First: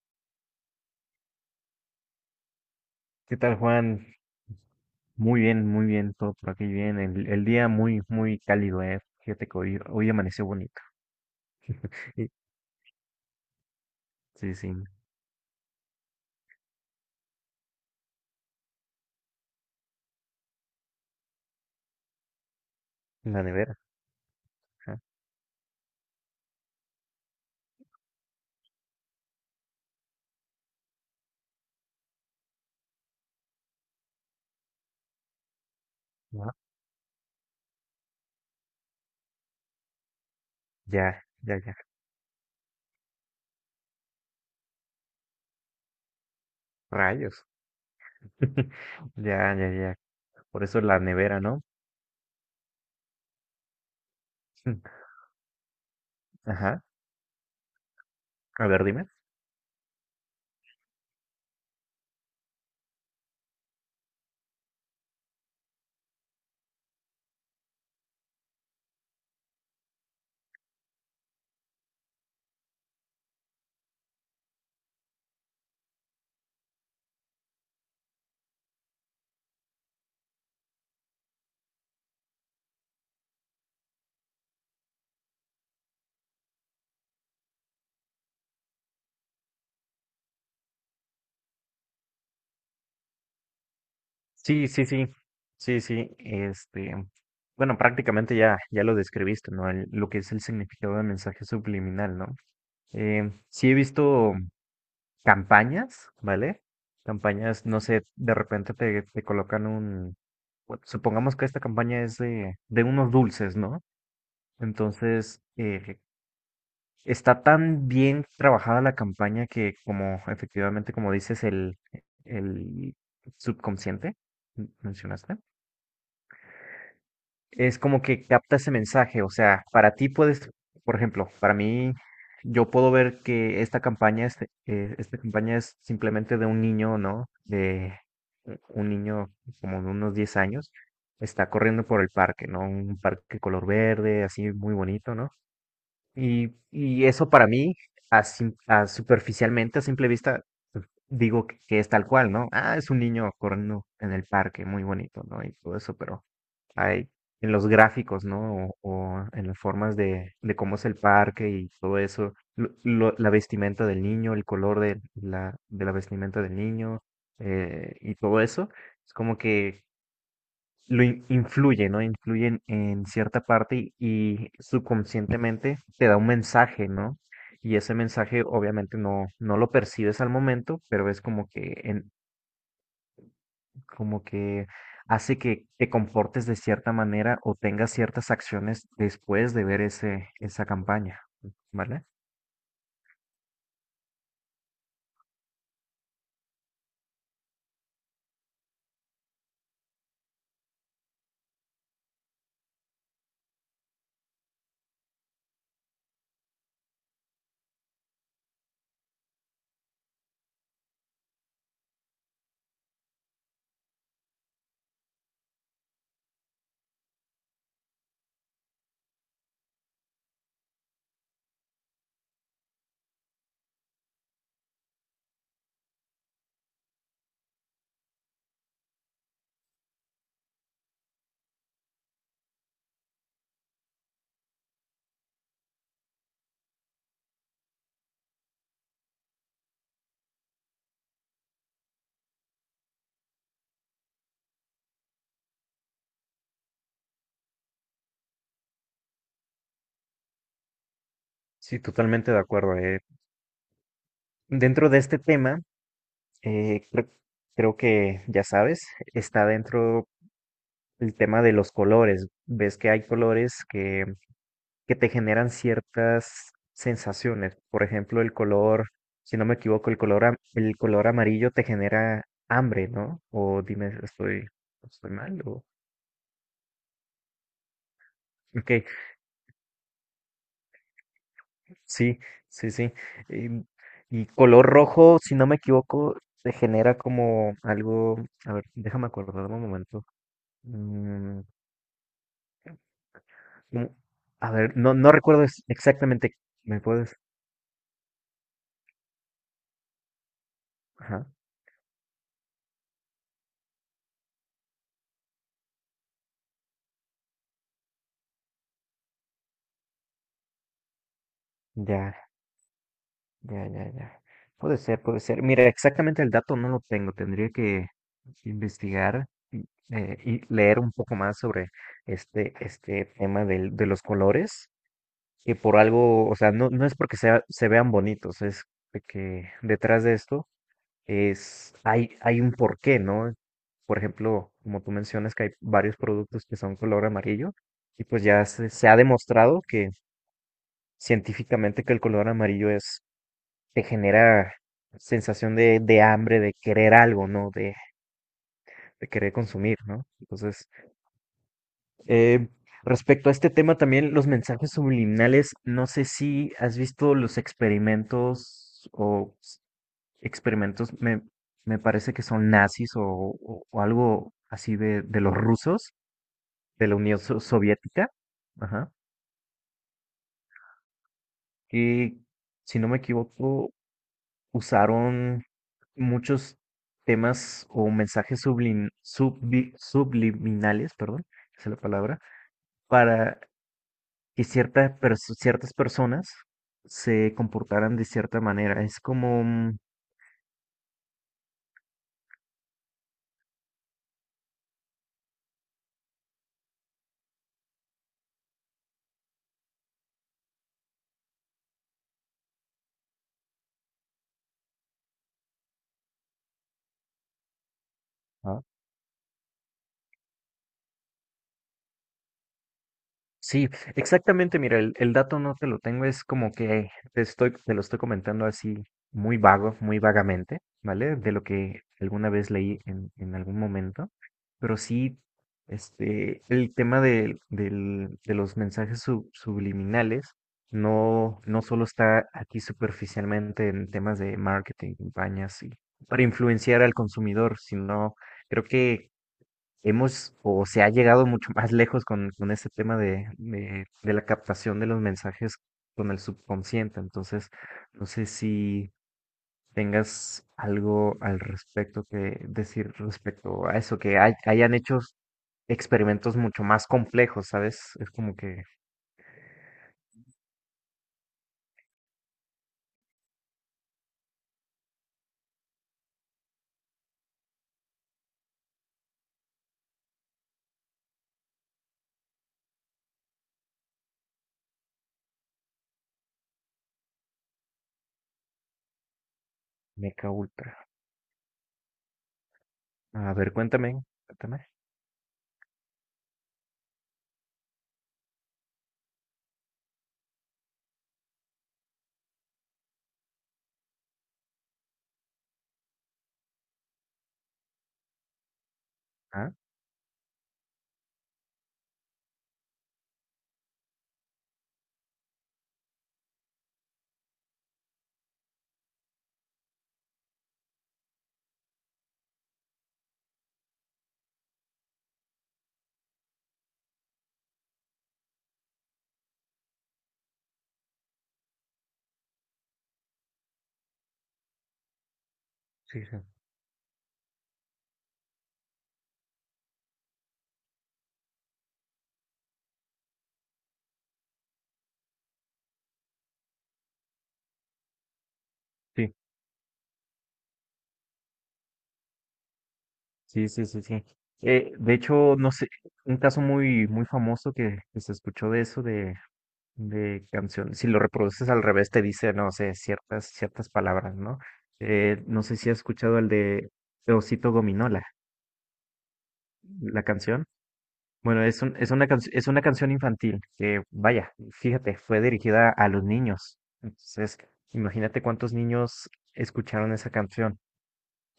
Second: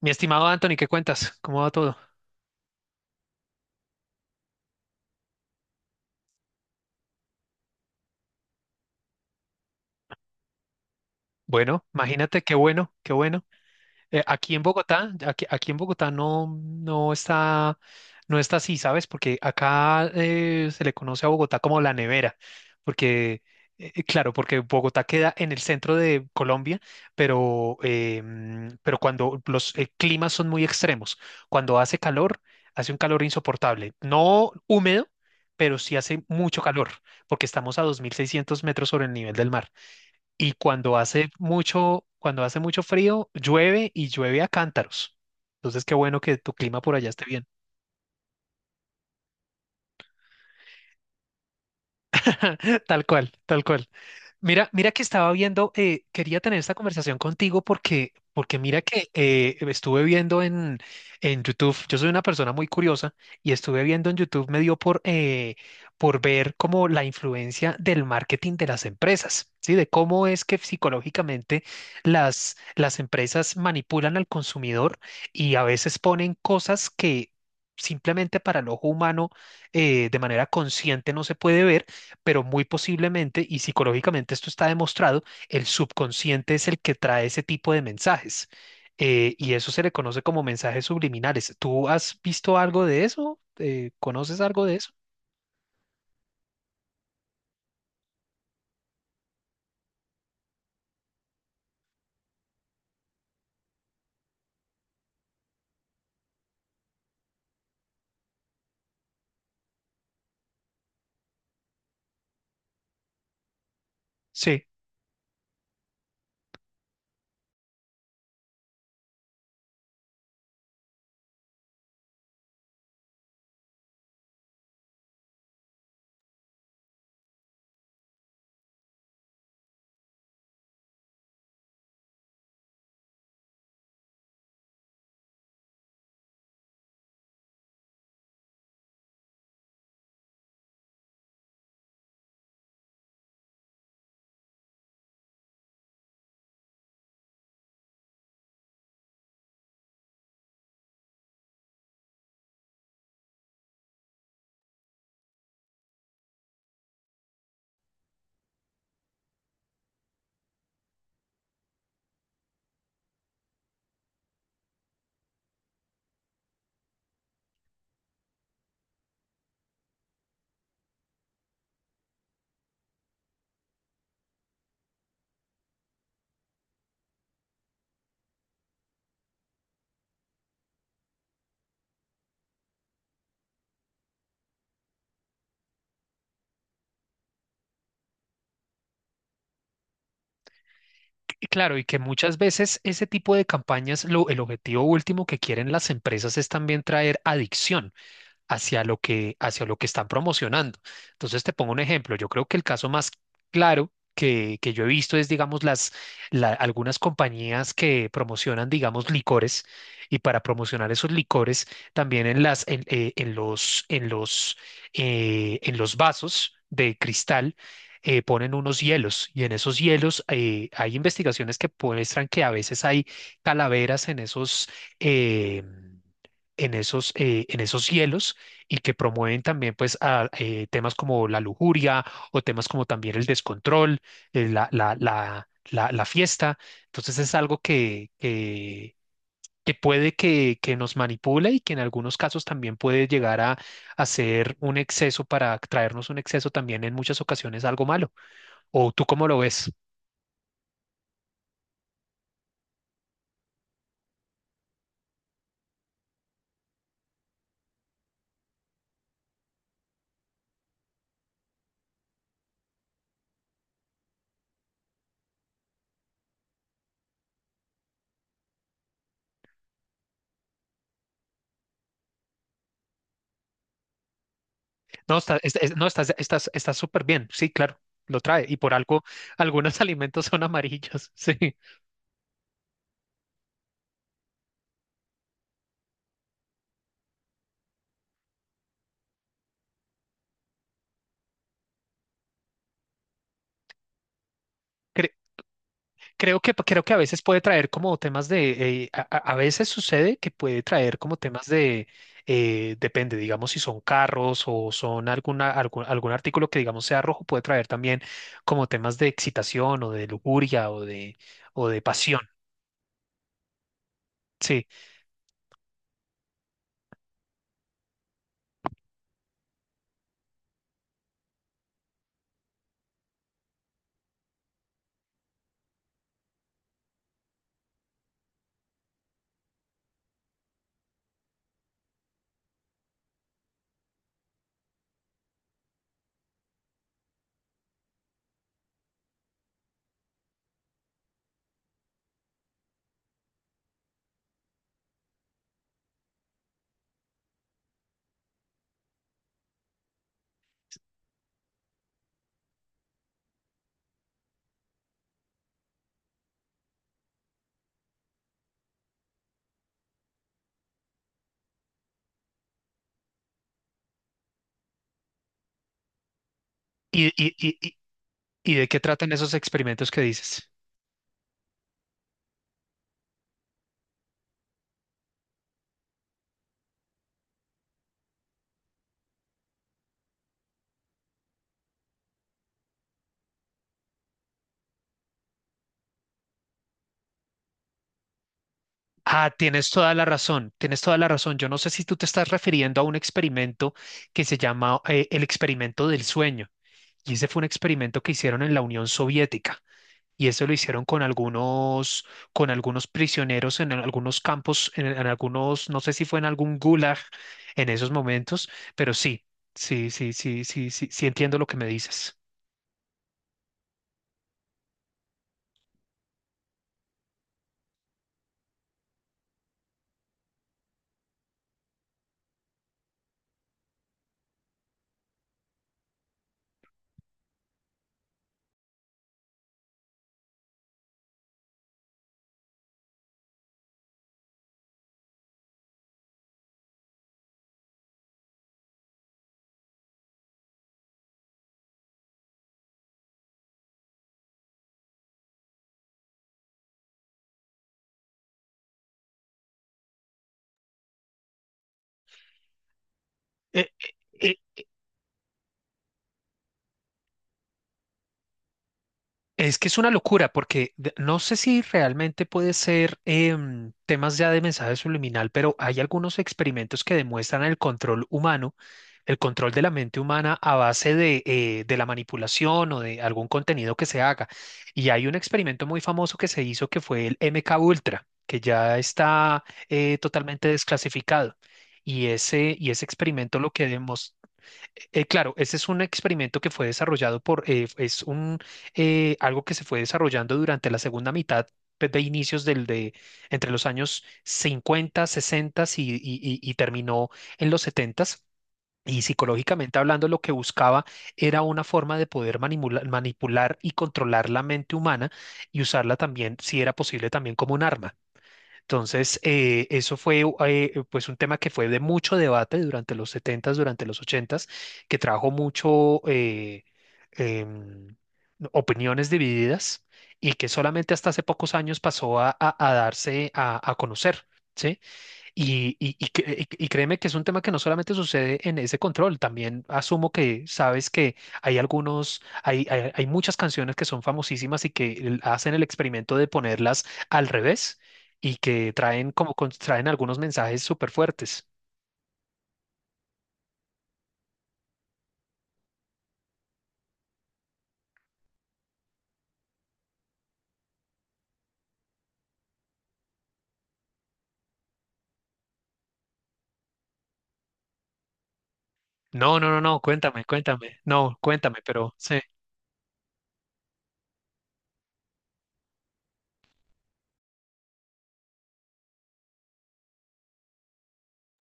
Mi estimado Anthony, ¿qué cuentas? ¿Cómo va todo? ¿Qué tal, Juan? Muy bien, todo por aquí bien. El día muy, muy cálido, ¿eh? Fíjate que hoy amaneció bonito. Bueno, Sí, imagínate qué bueno, qué bueno. Aquí sí, en sí, en Bogotá, aquí en Bogotá no está, no está así, ¿sabes? Porque acá se le conoce a Bogotá como la nevera, porque, la nevera. Claro, porque Ajá, Bogotá queda en el centro de Colombia, pero, pero cuando los climas son muy extremos, cuando hace calor, hace un calor insoportable, no húmedo, pero sí hace ¿no? mucho calor, porque estamos a 2600 metros sobre el nivel del mar y Ya, ya, ya, cuando hace mucho frío, llueve y llueve a cántaros. Entonces, qué bueno que tu clima por allá esté bien. rayos. Ya, ya, ya. Por eso la nevera, ¿no? Tal cual, tal cual. Mira que estaba viendo, quería tener esta Ajá. conversación contigo porque, porque A mira ver, dime. que estuve viendo en YouTube, yo soy una persona muy curiosa y estuve viendo en YouTube, me dio por ver como la influencia del marketing de las empresas, ¿sí? De cómo es que psicológicamente las empresas manipulan al consumidor y a veces ponen cosas que simplemente para el ojo humano de manera consciente no se puede ver, pero muy posiblemente, y psicológicamente esto está demostrado, el subconsciente es el que trae ese tipo de mensajes. Y eso se le conoce como mensajes subliminales. ¿Tú has visto algo de eso? ¿Conoces algo Sí, de sí, eso? sí. Sí, sí. Este, bueno, prácticamente ya lo describiste, ¿no? Lo que es el significado del mensaje subliminal, ¿no? Sí he visto campañas, ¿vale? Campañas, no sé, de repente te colocan bueno, supongamos que esta campaña es de unos dulces, ¿no? Sí, Entonces, está tan bien trabajada la campaña que como efectivamente, como dices, el subconsciente, mencionaste es como que capta ese mensaje. O sea, para ti puedes, por ejemplo, para mí, yo puedo ver que esta campaña es simplemente de un niño, ¿no? De un niño como de unos 10 años, está corriendo por el parque, ¿no? Un parque color verde, así muy bonito, ¿no? Y eso para mí, a superficialmente, a simple vista, digo que es tal cual, ¿no? Ah, es un niño corriendo en el parque, muy bonito, ¿no? Y todo eso, pero hay en los gráficos, ¿no? O en las formas de cómo es el parque y todo eso, la vestimenta del niño, el color de la vestimenta del niño y todo eso, es como que influye, ¿no? Influye en cierta parte y subconscientemente te da un mensaje, ¿no? Y ese mensaje obviamente no lo percibes al momento, pero es como que como que hace que te comportes de cierta manera o tengas ciertas acciones después de ver esa campaña, y claro, y que ¿vale? muchas veces ese tipo de campañas, lo, el objetivo último que quieren las empresas es también traer adicción hacia lo que están promocionando. Entonces, te pongo un ejemplo. Yo creo que el caso más claro que yo he visto es, digamos, algunas compañías que promocionan, digamos, licores, y para promocionar esos licores también en las, en los, en los, en los vasos de cristal, ponen unos hielos y en esos hielos hay investigaciones que muestran que a veces hay calaveras en eh, en esos hielos, y que promueven también pues a, temas como la lujuria o temas como también el descontrol, la fiesta. Entonces es algo que puede que nos manipule y que en algunos casos también puede llegar a ser un exceso, para traernos un exceso también en muchas ocasiones algo malo. ¿O tú cómo lo ves? Sí, totalmente de acuerdo. Dentro de este tema, eh, creo, creo que ya sabes, está dentro el tema de los colores. Ves que hay colores que te generan ciertas sensaciones. Por ejemplo, el color, si no me equivoco, el color amarillo te genera hambre, ¿no? O dime, estoy No, está, mal o... no, estás súper bien. Sí, claro, lo trae. Y Ok, por algo, algunos alimentos son amarillos. sí, sí, sí. Em, Y, color rojo, si no me equivoco, se genera como algo. A ver, déjame acordar un momento. Mm, como- a ver, no, Sí, no recuerdo exactamente. creo que, ¿Me creo que a puedes? veces puede traer como temas de, a veces sucede que puede traer como Ajá. temas de, depende, digamos, si son carros o son alguna, algún artículo que digamos sea rojo, puede traer también como temas de excitación o de lujuria o de Ya, pasión, ya, ya, ya. sí. Puede ser, puede ser. Mira, exactamente el dato no lo tengo. Tendría que investigar y leer un poco más sobre este tema de los colores. Que por algo, o sea, no es porque se vean bonitos, es de que detrás de esto hay un porqué, ¿no? Por ejemplo, como tú mencionas que hay varios productos que son color amarillo, y pues ya se ha demostrado que científicamente que el color amarillo te genera sensación de hambre, de querer algo, ¿no? De querer consumir, ¿no? Entonces, Eh, respecto a este tema también, los mensajes subliminales, no sé si has visto los experimentos experimentos, me parece que son nazis o algo así de los rusos, de la ¿Y, Unión y, y, y Soviética, y de qué ajá, tratan esos experimentos que dices? que si no me equivoco, usaron muchos temas o mensajes subliminales, perdón, esa es la palabra, para que ciertas personas se comportaran de cierta manera. Es Ah, como, tienes toda la razón, tienes toda la razón. Yo no sé si tú te estás refiriendo a un experimento que se llama, el experimento del sueño. Y ese fue un experimento que hicieron en la Unión Soviética. Y eso lo hicieron con algunos prisioneros en algunos campos, en algunos, no sé si fue en algún gulag en esos momentos, ah, pero sí, sí entiendo lo que me dices. sí, exactamente. Mira, el dato no te lo tengo, es como que te lo estoy comentando así muy vago, muy vagamente, ¿vale? De lo que alguna vez leí en algún momento. Pero sí, este, el tema de los mensajes subliminales no solo está aquí superficialmente en temas de marketing, campañas y para influenciar al consumidor, sino creo que hemos o se ha llegado mucho más lejos con ese tema de la captación de los mensajes con el subconsciente. Entonces, no sé si tengas algo al respecto que decir respecto Eh, a eso, que eh, hayan hecho experimentos mucho más complejos, ¿sabes? Es como que Es que es una locura porque no sé si realmente puede ser temas ya de mensaje subliminal, pero hay algunos experimentos que demuestran el control humano, el control de la mente humana a base de la manipulación o de algún contenido que se haga. Y hay un experimento muy famoso que se hizo, que fue el MK Ultra, que ya está meca totalmente ultra. desclasificado. Y ese A experimento lo ver, que cuéntame, demostró... cuéntame. Claro, ese es un experimento que fue desarrollado por, algo que se fue desarrollando durante la segunda mitad, pues, de inicios del, de, entre los años cincuenta, 60, y terminó en los 70. Y Ah, psicológicamente hablando, lo que buscaba era una forma de poder manipular y controlar la mente humana y usarla también, si era posible, también como un arma. Entonces, eso fue, pues, un tema que fue de mucho debate durante los setentas, durante los ochentas, que trajo mucho em, opiniones divididas, y que solamente hasta hace pocos años pasó a darse a conocer, ¿sí? Y, y- sí, y sí. cre- y créeme que es un tema que no solamente sucede en ese control, también asumo que sabes que hay algunos, hay muchas canciones que son famosísimas y que hacen el experimento de ponerlas al revés y que traen Sí, como traen algunos mensajes súper fuertes. sí, sí, sí. Sí. De hecho, no sé, un caso muy, muy famoso que se escuchó de eso, de canciones. Si lo reproduces al revés, te dice, no sé, ciertas palabras, ¿no? No sé si has escuchado el de Osito Gominola, No, la cuéntame, canción. cuéntame, no, Bueno, cuéntame, pero sí. Es una canción infantil que, vaya, fíjate, fue dirigida a los niños. Entonces, imagínate cuántos niños escucharon esa canción.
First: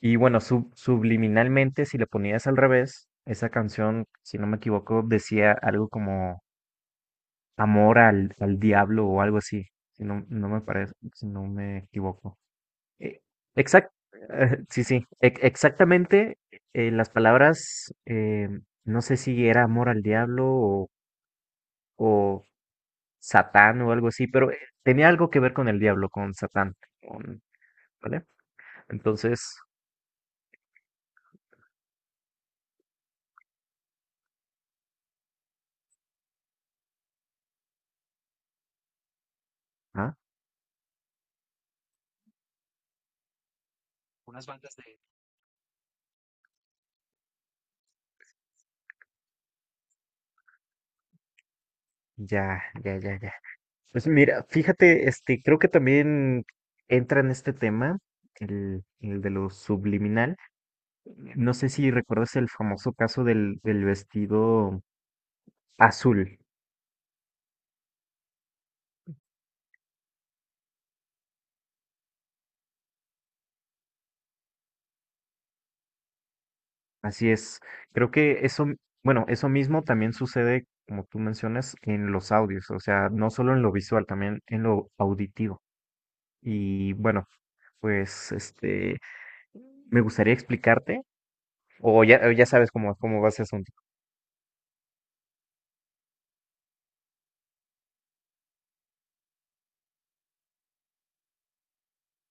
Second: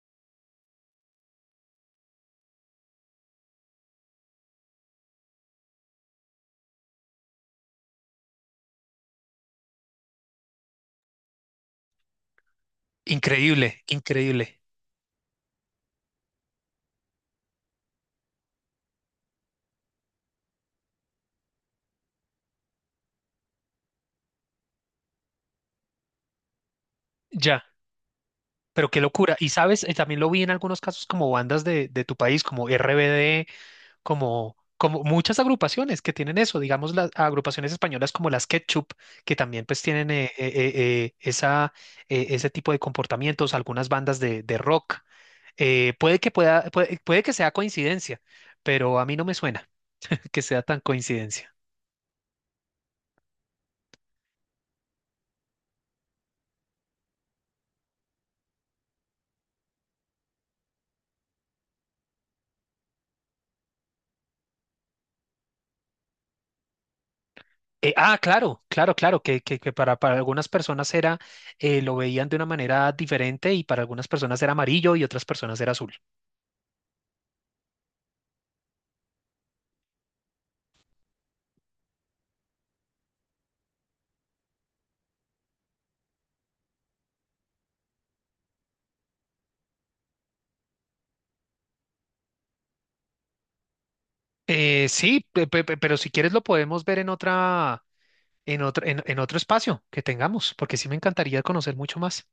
Y bueno, subliminalmente, si le ponías al revés, esa canción, si no me equivoco, decía algo como Amor al diablo o algo así, si no, no me parece, si no me equivoco. Eh, Increíble, exact, increíble. Sí, sí, exactamente las palabras, no sé si era amor al diablo o Satán o algo así, pero tenía algo que ver con el diablo, con Satán, con- Ya, ¿vale? pero qué locura. Y Entonces, sabes, eh, también lo vi en algunos casos como bandas de tu país, como RBD, como, como muchas agrupaciones que tienen eso, digamos las agrupaciones españolas como las Ketchup, que también pues tienen ah, esa, ese tipo de comportamientos, algunas bandas unas de bandas rock. de... Puede que pueda, puede, puede que sea coincidencia, pero a mí no me suena que sea tan coincidencia. Ya, ya, ya, ya. Pues mira, fíjate, este, creo que también entra en este tema, el de lo subliminal. No sé si recuerdas el famoso caso del vestido azul. Claro, que para algunas personas era, lo veían de una manera diferente, y para algunas personas era amarillo y otras personas era azul. Así es. Creo que eso, bueno, eso mismo también sucede, como tú mencionas, en los audios, o sea, no solo en lo visual, también en lo auditivo. Y bueno, pues este, me gustaría explicarte, o ya sabes cómo va ese asunto. Sí, pero si quieres lo podemos ver en otra, en otro espacio que tengamos, porque sí me encantaría conocer mucho más.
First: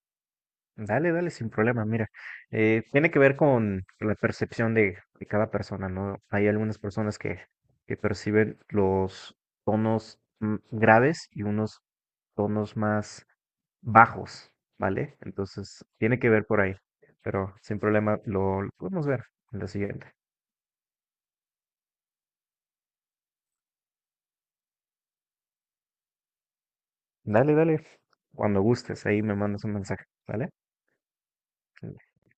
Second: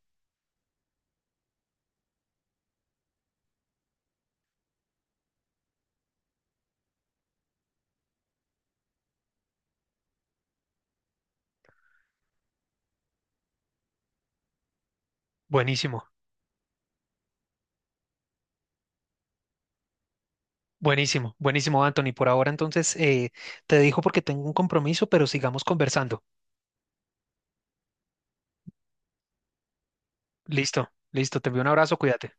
Dale, dale, sin problema. Mira, tiene que ver con la percepción de cada persona, ¿no? Hay algunas personas que perciben los tonos graves y unos tonos más bajos, ¿vale? Entonces, Buenísimo, tiene que ver por ahí, pero sin problema lo podemos ver en la siguiente. buenísimo, buenísimo, Anthony. Por ahora entonces, te dejo porque tengo un compromiso, pero sigamos conversando. Dale, dale, cuando gustes, ahí me mandas un mensaje, ¿vale? Listo, listo, te envío un abrazo, cuídate.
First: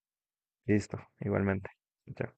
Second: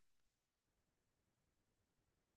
Listo, igualmente. Chao.